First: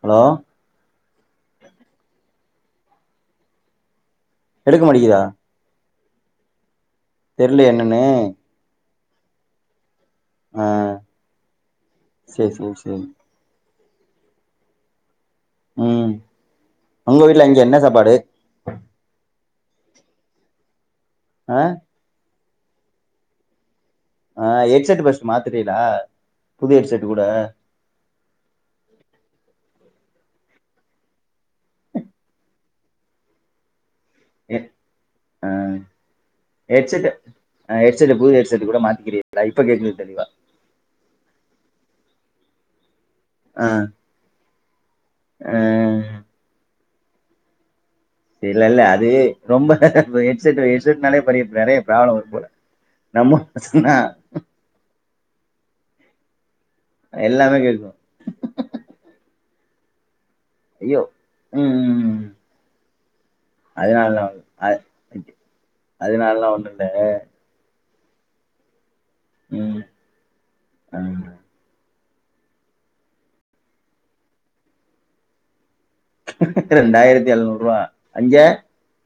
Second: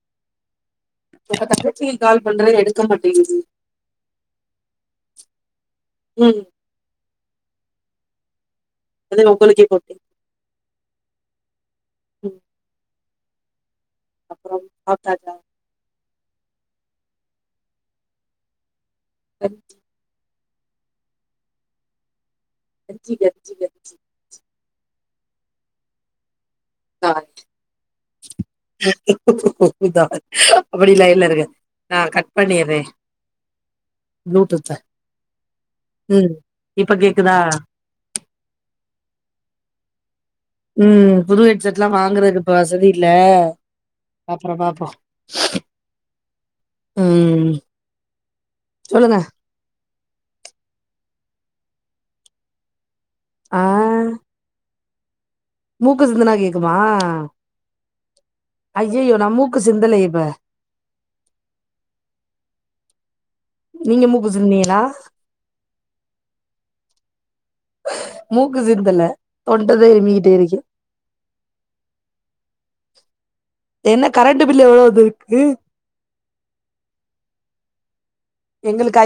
Hello எங்க தங்கச்சிக்கு call பண்ற எடுக்கமாட்டேங்குது எடுக்கமாட்டிகிதா ம் தெரிலே என்னன்னு அது உங்களுக்கே கொட்டு ஆ சேரி சேரி சேரி அப்புறோ சாப்டாச்சா ம் உங்க வீட்ல அங்க என்ன சாப்பாடு வெஜ் ஆ வெஜ் வெஜ் வெஜ்ஜி ஆ ஹெட் செட் பஸ்ட் மாத்திரேலா புது ஹெட் செட் பொட [unintelligible] அப்படியே லைன்ல இருங்க நா கட் பண்ணிறே ஏ ஆ ம் இப்ப ஹெட்செட் கேக்குதா ஆ ஹெட்செட் புது ஹெட்செட் கூட மாத்திக்கிறீங்களா இப்ப கேக்குது தெளிவா உ புது ஹெட் செட்லா வாங்குறது இப்ப வசதி இல்ல ஆ பா அப்ற பாப்போ ஆ உ இல்லல்ல அது ரொம்ப ஹெட்செட்டு ஹெட் செட்ன்னாலே பெரிய நிறைய ப்ராப்ளம் வருபோல நம்ம சொன்னா மூக்க சிந்துனா கேக் குமா எல்லாமே கேக்கு அய்யய்யோ நா மூக் சிந்தலையே இப்ப அய்யோ உ உ உ நீங்க அதனாலதா மூக்கு ஆ சிந்தீங்களா ஓகே அதனாலதா ஒண்ணே ஆ மூக்கு சிந்தல தொண்டத ம் இரும்பிக்கிட்டே இருக்கே ஆ என்ன கரண்ட் பில் எவ்ளோ வந்துருக்கு ரெண்டாயிரத்தி எழுநூறு ரூபா அங்க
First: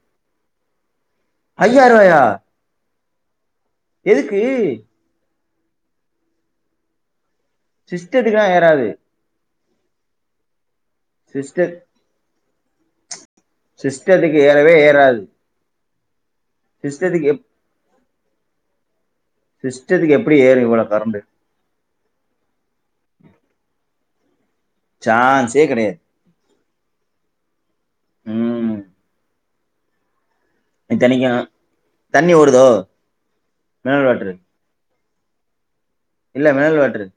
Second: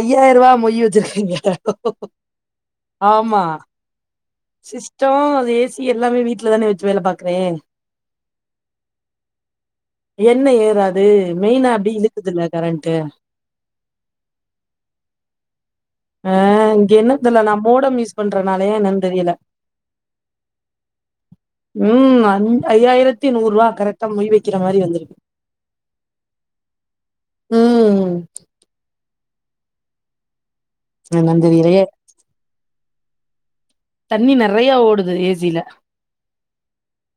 ஐயாயிரரூபா மொய்யி வச்சிருக் இங்க ஐயாயிரம் ரூபாயா ஆமா எதுக்கு சிஸ்டம் அதே ஏ சி எல்லாமே வீட்ல தான வச்சி வேல பாக் சிஸ்டத்துக்கெல்லா ஏறாது என்ன ஏறாது து மெயினா சிஸ்டர் அப்டியே இழுக்குதுல கரண்ட்டு சிஸ்டத்துக்கு ஏறவே ஏறாது ஆ இங்க சிஸ்டத்துக்கு என்னதல்ல எப் நம்மோட மிஸ் போன்றனாலே என்னனு தெரியல சிஸ்டத்துக்கு எப்படி ஏறும் இவ்வளவு கரண்ட் ம் அஞ் ஐயாயிரத்தி நூறு ரூவா கரெக்ட் த மொய் வெய் கக்கிற மாதிரி வந்திருக்கு சான்ஸே கிடையாது ம் ம் இத்தனைக்கு என்னன்னு தெரியலையே தண்ணி ஓடுதோ மினரல் தண்ணி வாட்டர் நிறையா ஓடுது அதா ஏசில இல்ல மினரல் வாட்டர்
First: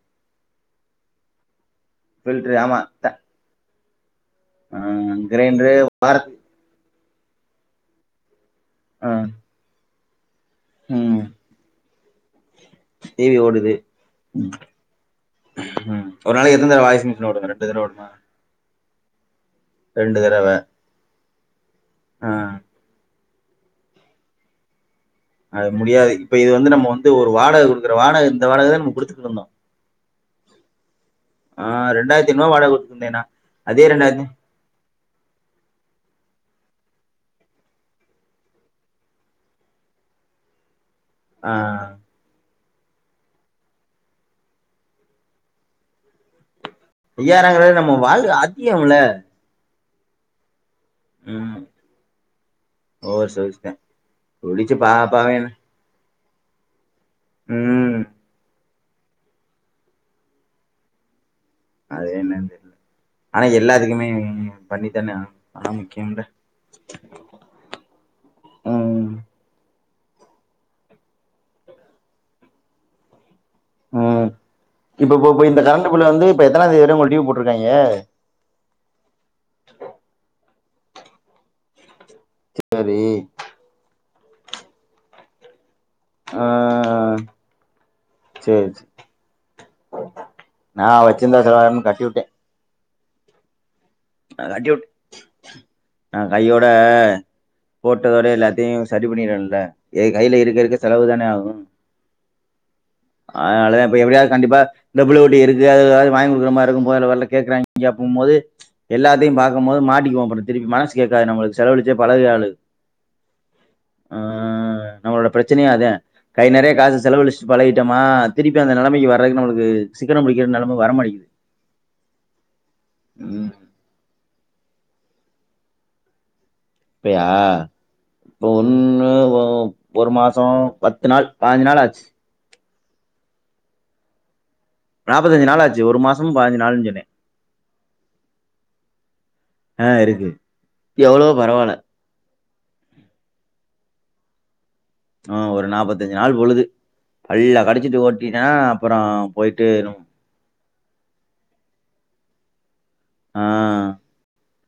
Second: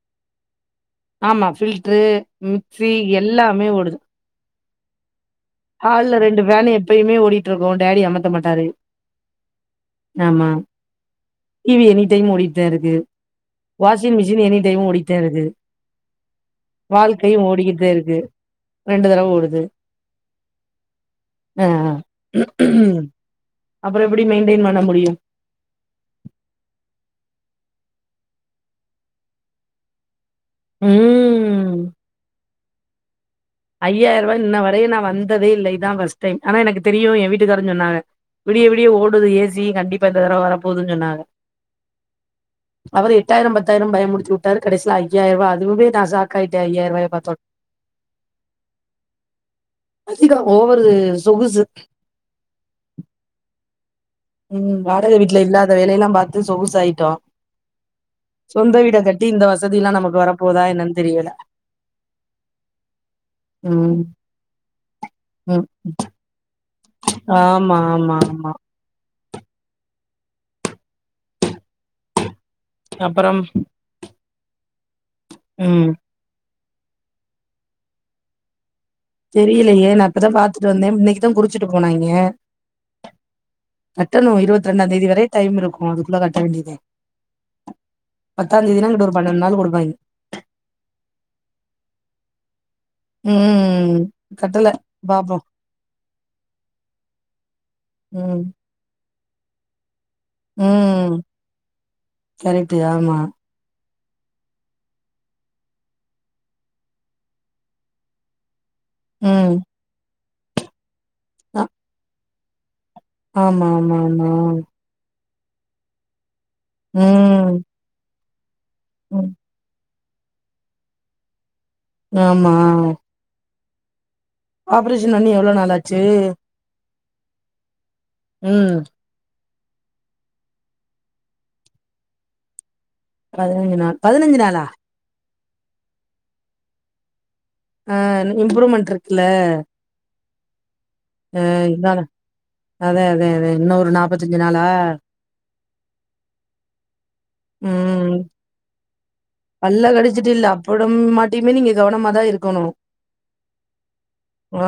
ஆமா ஃபில்டரு ஃபில்டர் மிக்சி எல்லாமே ஓடுது ம் ஹால்ல ரெண்டு ஃபேனைய எப்பயமே ஓடிட்டு இருக்கு டேடி அமத்த மாட்டாரு ஆ ஆமா ம் டிவி எனி டைம் ஓடிட் இருக்கு டிவி ஓடுது வாஷிங் மிஷின் ம். எனனி டைம் ஓடிட்டே இருக்கு ஒரு நாளைக்கு எத்தனை தடவை வாய்ஸ் மிஷின் வாழ்க்கையு ஓடுங்க ரெண்டு தடவை ஓடிக்கிட்டே ஓடுமா இருக்கு ரெண்டு தடவ ஓடுது ரெண்டு தடவ ஆ அ ம் அப்புறோ எப்டி மெயின்டெயின் பண்ண முடியு அது முடியாது இப்ப இது வந்து நம்ம வந்து ஒரு வாடக கொடுக்குற வாடக இந்த வாடகைதானே நம்ம குடுத்துக்குட்டு இருந்தோ ஆ ம் ரெண்டாயிரத்திஐநூருவா வாடக ந்தேனா ஐயாயிர ரூவாய் இன்ன வர வந்ததே இல்ல இதா ஃபர்ஸ்ட் டைம் ஆனா எனக்கு தெரியு என் வீட்டுக்காரருன்னு சொன்னாங்க விடிய விடிய ஓடுது ஏசி கண்டிப்பா இந்த தடவ வரப்போகுது ஆ அவரு எட்டாயிரம் பத்தாயிரம் பயம் முறுத்து விட்டாரு கடைசில ஐயாயிரூவா அதுவே நா சாக்கா ஐய்யாரங்கறத நம்ம வாழ் திகம்ல அதிக ஓ ஒரு சொகுசு ஓவர் சொல்லிட்டேன். உம் புடிச்சு பா வாடகை வீட்ல இல்லாத வேலையெல்லா பாத்த இது சொகுசாய்டோ உம் சொந்த வீட கட்டி இந்த வசதி எல்லா நமக்கு வரப்போதா என்னன்னு தெரியல அது என்ன ஆனா ம் எல்லாத்துக்குமே பண்ணித்தானே ஆகனு ம் நாஜமுக்கியம்ல்ல ஆமா ஆமா ஆமா உம் அப்பறம் ஆ இப்ப இ இந்த ம் கரண்டு பில்லு வந்து எத்தனாந்தேதி வர ஒங்களுக்கு டீவ் போட்டுருக்காங்க தெரியலையே நா இப்பதா பாத் தும் இன்னைக்குதா குறுச்சிட்டு போனாங்க சரி கட்டணு இருபத்தி ரெண்டாம் தேதி வரை டைம் இருக்கு அதுக்குள்ள கட்ட ஆ வேண்டியதுதா பத்தாம் தேதினா அங்குட்டு ஒரு பன்னெண்டு நாள் வரு வை நா வச்சிருந்தா செலவாய்ரு கட்டி விட்டே உம் ந கட்டி விட் நா கையோட போட்டதோட ம் எல்லாத்தையு சரி இது பண்ணினேல்ல ஏ கையில இருக்க இருக்க செலவு ம் தான ஆகு கரெக்ட்டு ஆமா அதனால இப்ப எப்படியாவ கண்டிப்பா இந்த புள்ள குட்டிக இருக்குக ஏதாவது வாங்கி குடுக்குறமாரி இருக்கு போகேல வறேல கேக்குறாங்க அப்டின்போது எல்லாத்தையு ம் பாக்கும்போது மாட்டிக்குவோ பெறகு குமா கேட்டா நம்மளுக்கு அ செலவழிச்சு பழையாளு ஆமா ஆமா ஆமா ச்சனை அதே கை நெறைய காசு செலவழிச்சிட்டு ம் பழயிட்டமா அந்த நெலைமைக்கு ம் வர்றதுக்கு நம்மளுக்கு சிக்கனம் புடிக்கிறது நெலம வரமாட்டக்கு ஆமா ஆ ஆப்ரேஷன் அண்ணி எவ்ளோ நல்லாச்சி அப்பயா கொன்னு ஓ ஒரு மாசோ பத்து நாள் பாஞ்சி நாள் ஆச்சி பதினஞ்சு நாள் பதினஞ்சு நாளா நாப்பதஞ்சி நாள் ஆச்சி ஒரு மாசோ பதிஞ்சி நாள்ன்னு சொன்னே ஆ இம்ப்ருமென்ட் இருக்குல்ல ஆ இருக்கு எவ்ளோ பரவாயில்ல அதனால அதே அதே அதே இன்னொரு நாப்பத்தஞ்சி நாளா ஆ ஒரு நாப்பத்தஞ்சி நாள் பொழுது பள்ள கடிச்சிட்டு ம் ஓட்டிட்டா அப்புறோ பல்ல கடிச்சிட்டு இல்ல அப்புடம் மாட்டிமே நீங்க கவனமாதா இருக்கணு ஆ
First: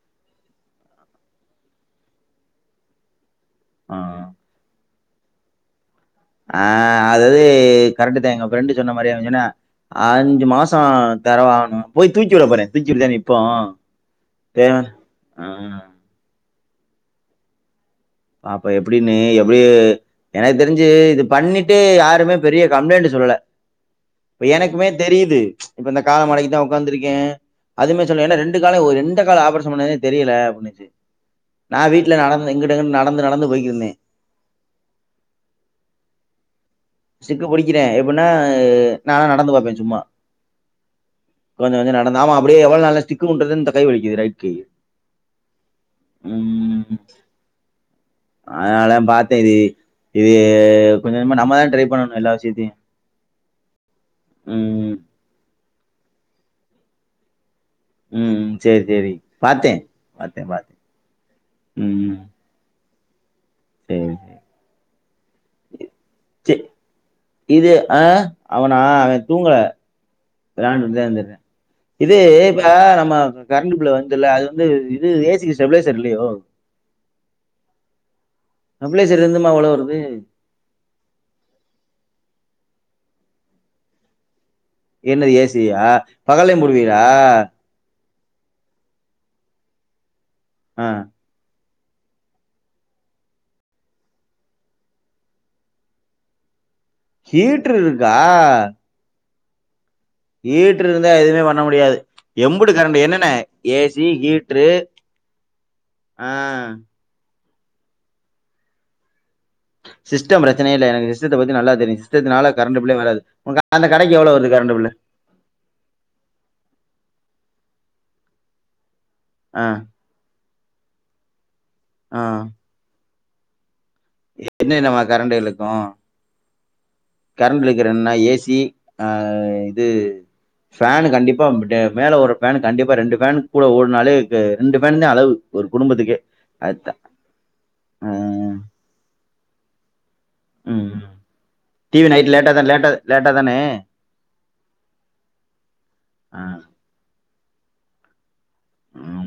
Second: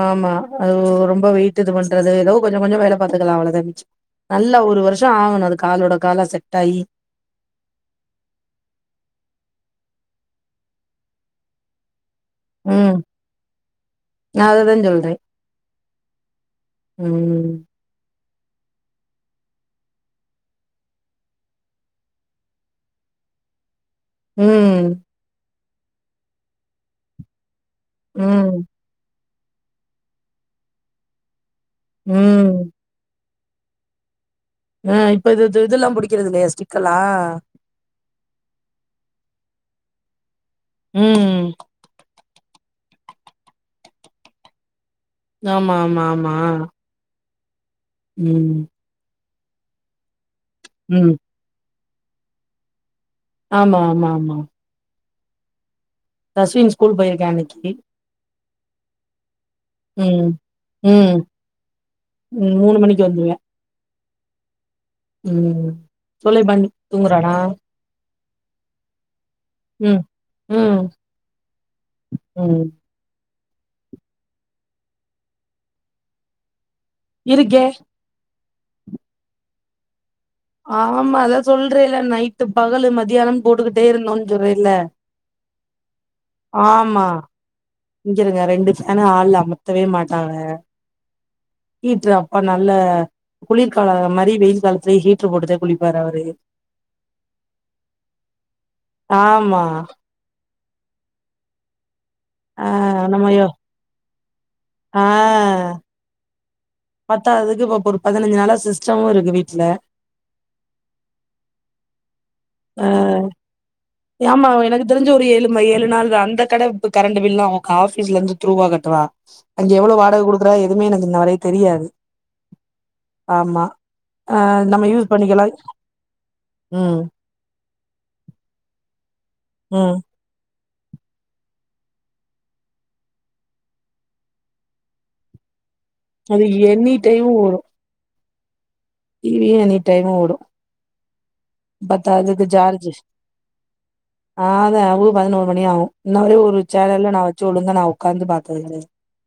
ஆமா அது ரொம்ப வெயிட் இது பண்றது ஏதோ கொஞ்ச கொஞ்சோ வேல பாத்துக்கலா அவ்ள த மிச்சி ஆ, நல்ல ஒரு வருஷ் ட்டா ஆகனோ அது காலோட காலா செட் ஆ ஆயி அதாது கரெக்ட்தா எங்க ஃப்ரெண்டு் சொன்ன மாரியா அவே சொன்னா அஞ்சு மாசம் தரவாணு போய் தூக்கி விட போறே ம் தூக்கிவிட்டதா நிப்போ ஆ நா தேவ அததா சொல்றே அ ம் பாப்போ எப்பிடின்னு எப்பிடி எனக்கு தெரிஞ்சி இது பண்ணிட்டு யாருமே பெரிய கம்ப்ளைண்ட் சொல்லல இப்ப எனக்குமே ம் தெரியுது இப்ப இந்த கால மடைக்குதா உக்காந்துருக்கே அதுமே சொல்லு ஏன்னா ம் ரெண்டு கால ஒரு ரெண் எந்த காலு ஆபரேசன் பண்ணதே தெரியல நா வீட்ல நடந்து ம் இங்குட்டு அங்கட்டு நடந் நடந்து போய்கிருந்தே ஆ இப்ப இ இதெல்லா புடிகிறது இல்லையா ஸ்டிக் ஸ்டிக்கு புடிக்குறே எப்டின்னா நானா நடந்து பாப்பே சும்மா உம் நாம அப்டியே எவ்வளோ நாளு தா ஸ்டிக் ஊன்றது கை வலிக்குது நைட்டு ஆமா ஆமா ஆமா ம் அதனாலதா பாத் சரி இது ம் கொஞ்ச கொஞ்சமா நம்மதா ட்ரை பண்ணனு எல்லா விஷயத்தையு ஆமா ஆமா ஆமா ம் தஸ்வின் ஸ்கூல் போயிருக்கா இன்னைக்கி ம் சேரி சேரி பாத்தே உம் பாத்தே பாத்தே உம் ம் உம் மூனு மணிக்கு இங்க வந்துருவியா சேரி சேரி உம் தொல்லை சே பண்ணி தூங்குறனா இது ஆ அவனா அவ தூங்கல ம். விளாண்டுட்டு தா இருந்தே இது இப்ப ம். நம்ம கரண்ட்டு பில் வந்துச்சுல அது வந்து இது ஏசிக்கு ஸ்டெபிளேசர் இல்லையோ இருக்கே ஸ்டெப்ளேசர் இருந்துமா அவ்வள வருது ஆமா அதா சொல்றேல்ல நைட்டு பகலு மதியான போட்டுக்கிட்டே இருந்தோனு சொல்ற என்னது ஏசியா பகல்லயு போடுவீங்ளா இங்கிருங்க ரெண்டு ஃபேன ஹாள்ல அமத்தவே மாட்டே ட்டாங்க ஆ ஹீட்ரு அப்பா நல்ல குளிர்கால மாதிரி வெயில் காலத்துலயே ஹீட்ரு போட்டுதா குளிப்பாரு அவரு ஹீட்ரு இருக்கா ஆமா ஈட்று இருந்தா எதுவுமே பண்ண முடியாது ஆ எம்புட்டு கரண்ட்டு என்னன்ன நம்ம யோ ஏசி ஹீட்ரு ஆ பாத் பத்தாதுக்கு இப்ப ஒரு பதினஞ்சு நாள சிஸ்டமு இருக்கு வீட் சிஸ்டம் பிரச்சனையே இல்ல எனக்கு சிஸ்டத்த பத்தி நல்லா தெரியு சிஸ்டத்துனால கரண்டு அ பில்லே வராது உ ஆமா எனக்கு தெரிஞ்சு ஒரு ஏழு ஏழு நாள் தா அந்த கட இ கரண்டு பில்லு ஆஃபீஸ்ல இருந்து த்ரூவா கட்டுவா ஆ அங்க எவ்வளவு வாடக குடுக்குறா எதுவுமே எனக்கு இன்ன வரையு தெரியாது ஆ ஆமா ஆ நம்ம என்னென்னமா யூஸ் பண்ணிக்கலா உம் கரண்ட்டிலுகுறதுன ஏசி ஆ இது ம் ஃபேனு கண்டிப்பா மேல ஒரு ஃபேனு கண்டிப்பா ரெண்டு ஃபேனு கூட ஓடுனாலே ரெண்டு ஃபேனு தா அளவு குடும்பத்துக்கே அது அதுதா எனி டைமு ஓடு ஆ டி வியு எனி டைமு ஓடு ம்‌ ம் ம் பத்தாதுக்கு ஜார்ஜு தானே ஆ தா பதினோரு மணி ஆகு இன்ன வரை ஆ ஒரு சேனல்ல நா வச் ச்சுடுங்க நா ஒக்காந்து பா [unintelligible] ம்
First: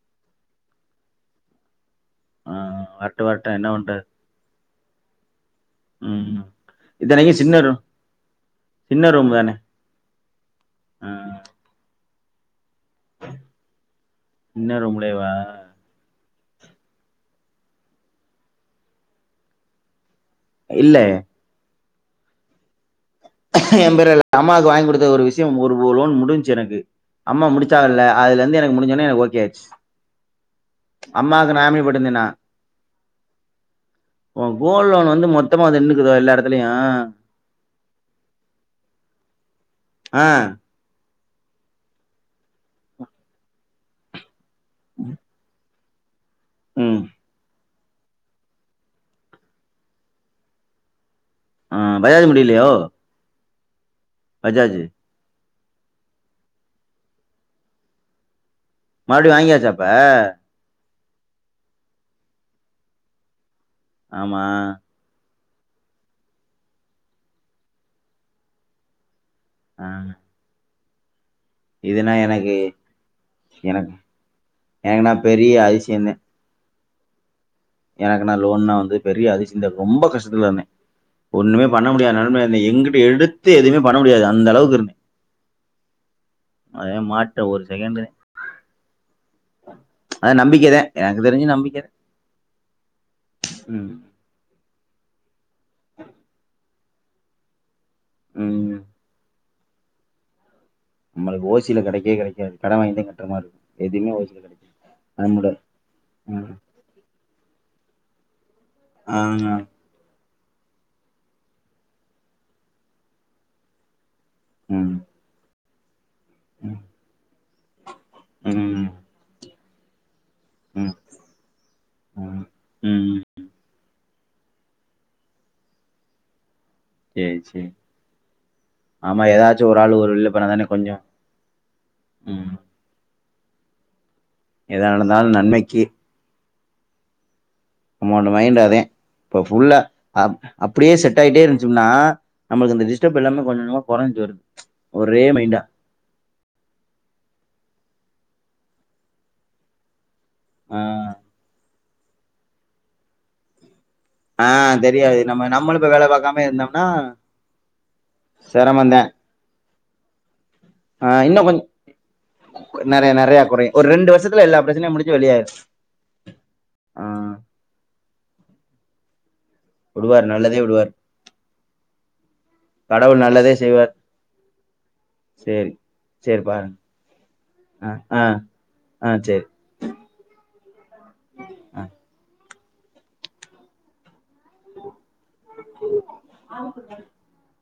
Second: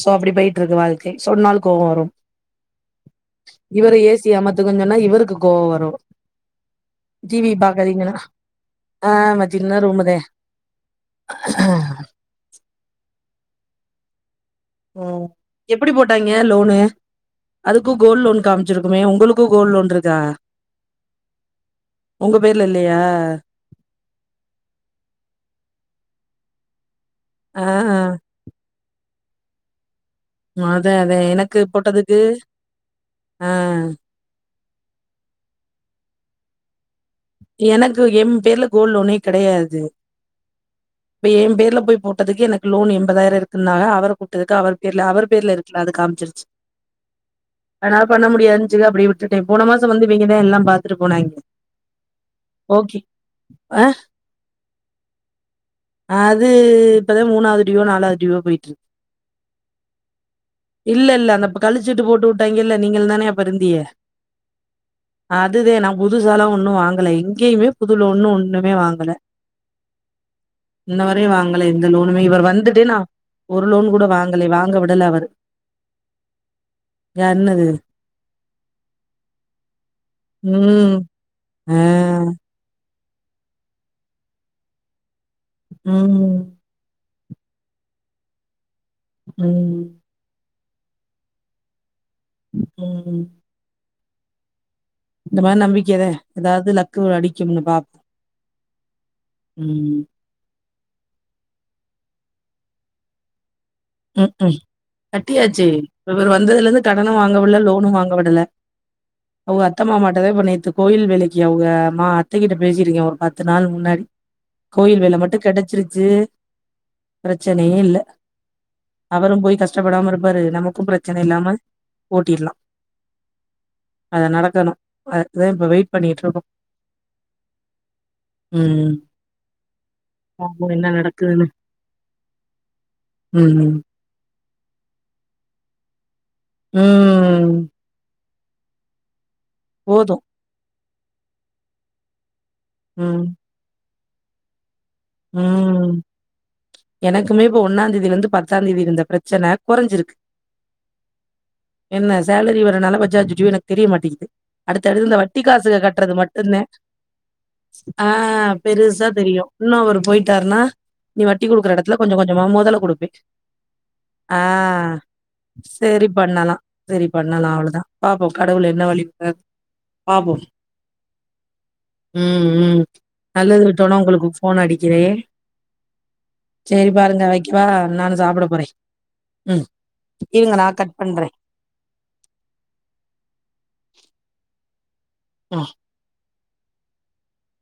சோ அப்டி பேயிட்டுருக்கு வாழ்க்கை சொன்னால் கோவம் வரும் ஆ வரட்டும், வரட்டும் என்ன இவர பண்றது? ஏசி அமத்துங்கன்சொன்னா இவருக்கு கோவ வரு ம். டீ இத்தனைக்கும் வி சின்ன ரூம் பாக்காதீங்கன் சொன்னா சின்ன ரூம் ஆமா தானே! சின்ன ரூம்பதா ஆ ஆ சின்ன ம் ரூம்லேவா? எப்புடி போட்டாங்க லோனு அதுக்கு கோல் லோன் காமிச்சிருக்குமே ஒங்களுக்கு கோல் லோன் இருக்கா இல்ல ஒங்க பேர்ல இல்லையா என் பேர்ல் இல்ல அம்மாக்கு வாங்கி குடுத்த ஒரு விஷய ஒர் ஒரு லோன் முடிஞ்சு ஜறங்கு அம்மா ஆ முடிச்சாகல்ல அதுலருந்து எனக் முடிஞ்சொன்னே எனக் ஓகே ஆச்சு அதே அதே அம்மாக்கு எனக்கு நா எப்டி போட்டதுக்கு போட்டுந்தனா ஆ உ கோல் லோன் வந்து மொத்தமா அது என்னசொல்றது எல்லா எடத்லயு தல்லையா எனக்கு எம் பேர்ல கோல் லோனே கெடையாது அ இப்ப என் பேர்ல போய் போட்டதுக்கு எனக்கு லோன் எண்பதாயிரோ இருக்குன்னாஹ அவரு ட்ருக்கு அவர் பேர்ல அவர் பேர்ல ருக்கு ஃபுலா அது காமிச்சிருச்சு ம் அதனால பண்ண முடியாதுனு சொல்லி அப்புடியே விட்டுட்டே போன மாசம் வந்து இவிங்கதா எல்லா பாத்துட்டு போனாங் ஆ பயாது முடிலையோ ஆ பஜாஜு அது ப்பதா மூணாவது டுயூவோ நாலாவது டுயூவோ போயிட்டு இருக்கு மறுடியு வாங்கியாச்சாப்ப இல்லல்ல அந்தப் கழிச்சிட்டு போட்டு வுட்டாங்கல்ல நீங்களு தான அப்ப இரு ஆமா அதுதே நா புதுசாலா ஒண்ணு வாங் கல எங்கேயுமே புதுல ஒன்னு ஒண்ணுமே வாங்கல ஆ ன்னவ வாங்கல எந்த இதுனா லோனுமே இவர் எனக்கு வந்துட்டு நா ஒரு லோன் எனக்கு கூட வாங்கல வாங்க விடல எனக்குனா அவரு யாரு எனக்கு நா லோன்லா வந்து பெரிய அதிசயதா ரொம்ப கஷ்டத்துல இருந்தெ ம். ஒண்ணுமே பண்ண ஆ. முடியாத நிலமைலருந் எங் எனங்கிட்ட எடுத்து எதுவுமே பண்ண முடியாது அந்த அளவுக்கு இருந்து ம் இந்தா ஒரு செகண்ட் ம் த எனக்கு தெரிஞ்சு நம்பிக்க ம் ம் ம் இந்த மாதிரி நம்பிக்கைத ஏதாவது னு அடிக்கனு பா ம் ம் நம்மளுக்கு ஓசியில கிடைக்கே கிடைக்காது கடை வாாங்கிதா கட்டுறமா இருக்கு ம் ம் கட்டியாச்சு இவர் ம். வந்ததுல இருந்து கடன வாங்கல விடல லோன் இன்னு வாங்க விடல ஆ. அவுங் அத்தம்மாமா கதை பண்ணித்து கோயில் வேலைக்கு அவுங்க ஆ அத்தைகிட்ட பேசிட்ருக்கெ ஒரு பத்து நாள் முன்னாடி ம். கோயில் வேல மட்டு கெடச் ச்சிருச்சு ம். பிரச்சனையே இல்ல ம். அவரு போய் கஷ் ஷ்டபடாம இருக் து நமக்கு ம். பிரச்சனை இல்லாம ம். ஓட்டிடலா ம். அத நடக்கணு அதுக்குதா இப்ப வெயிட் பண்ணிட்டு இருக்கோ செரி செரி ஆமா ஏதாச்சு ஒரு ஆள் ஒரு இது பண்ணாதானே பாப்போம் என்ன கொஞ்சோ நடக்குதுன்னு. ம் ம் ஏது நடந்தாலு நன்மைக்கு ம் நம்மளொட மைண்டு அதே இப்பஃபுல்லா போதும். அப் அப் அப்டியே செட் ஆகிட்டே இருந்துச்சோம்னா நம்மளுக்கு இந்த டிஸ்டப் ம். இல்லாமே பன்னனு கொறைஞ்சு வருது ஒரே மைண்டா ம் எனக்குமே இப்ப ஒன்னாந்தேதி இருந்து பத்தா தேதி இருந்த பிரச்சனை குறைஞ்சிருக்கு ஆ என்ன சேலரி வேர நால ப்ஜாச்சு எனக்கு தெரிய மாட்டேங்குது ஆ அடுத்தடுத்து இந்த தெரியாது வட்டி நம்ம காசுக நம்மளு இப்ப வேல கட்டுறது பாக்காம மட்டுமந்தா இருந்தோம்னா ஆ சிரமந்தா பெருசா தெரியு இன்னு அவர் போயிட்டாருனா ஆ நீ இன்னு வட்டி கொஞ்ச கொடுக்குற எடத்துல கொஞ்சம் கொஞ்சமா மொதல்ல குடுப்பே நெறைய நெறைய கொறையு ஒரு ரெண்டு ஆ வருஷத்துல எல்லா பிரச்சனையு முடிஞ்சு வெளியாயிரு சரி பண்ணலா ஆ சரி பண்ணலா அவ்வளவுதா பாப்போ கடவுள் என்ன வழிக்கிராரு விடுவாரு பாப்போ நல்லதே விடுவாரு உம் உம் கடவுள் நல்லதே நல்லது செய்வார் விட்டோனா ஒங்களுக்கு போன் அடிக்கிறே சேரி சேரி பாருங்க சரிப்பாருங்க வக்கவா ஆ நானு ஆ சாப்ட போறே ஆ சேரி ம் இருங்க நா கட் பண்றே [inaudible] ஆ இன் ம். ஆடியபிள் [unintelligible] ஆமா க [unintelligible]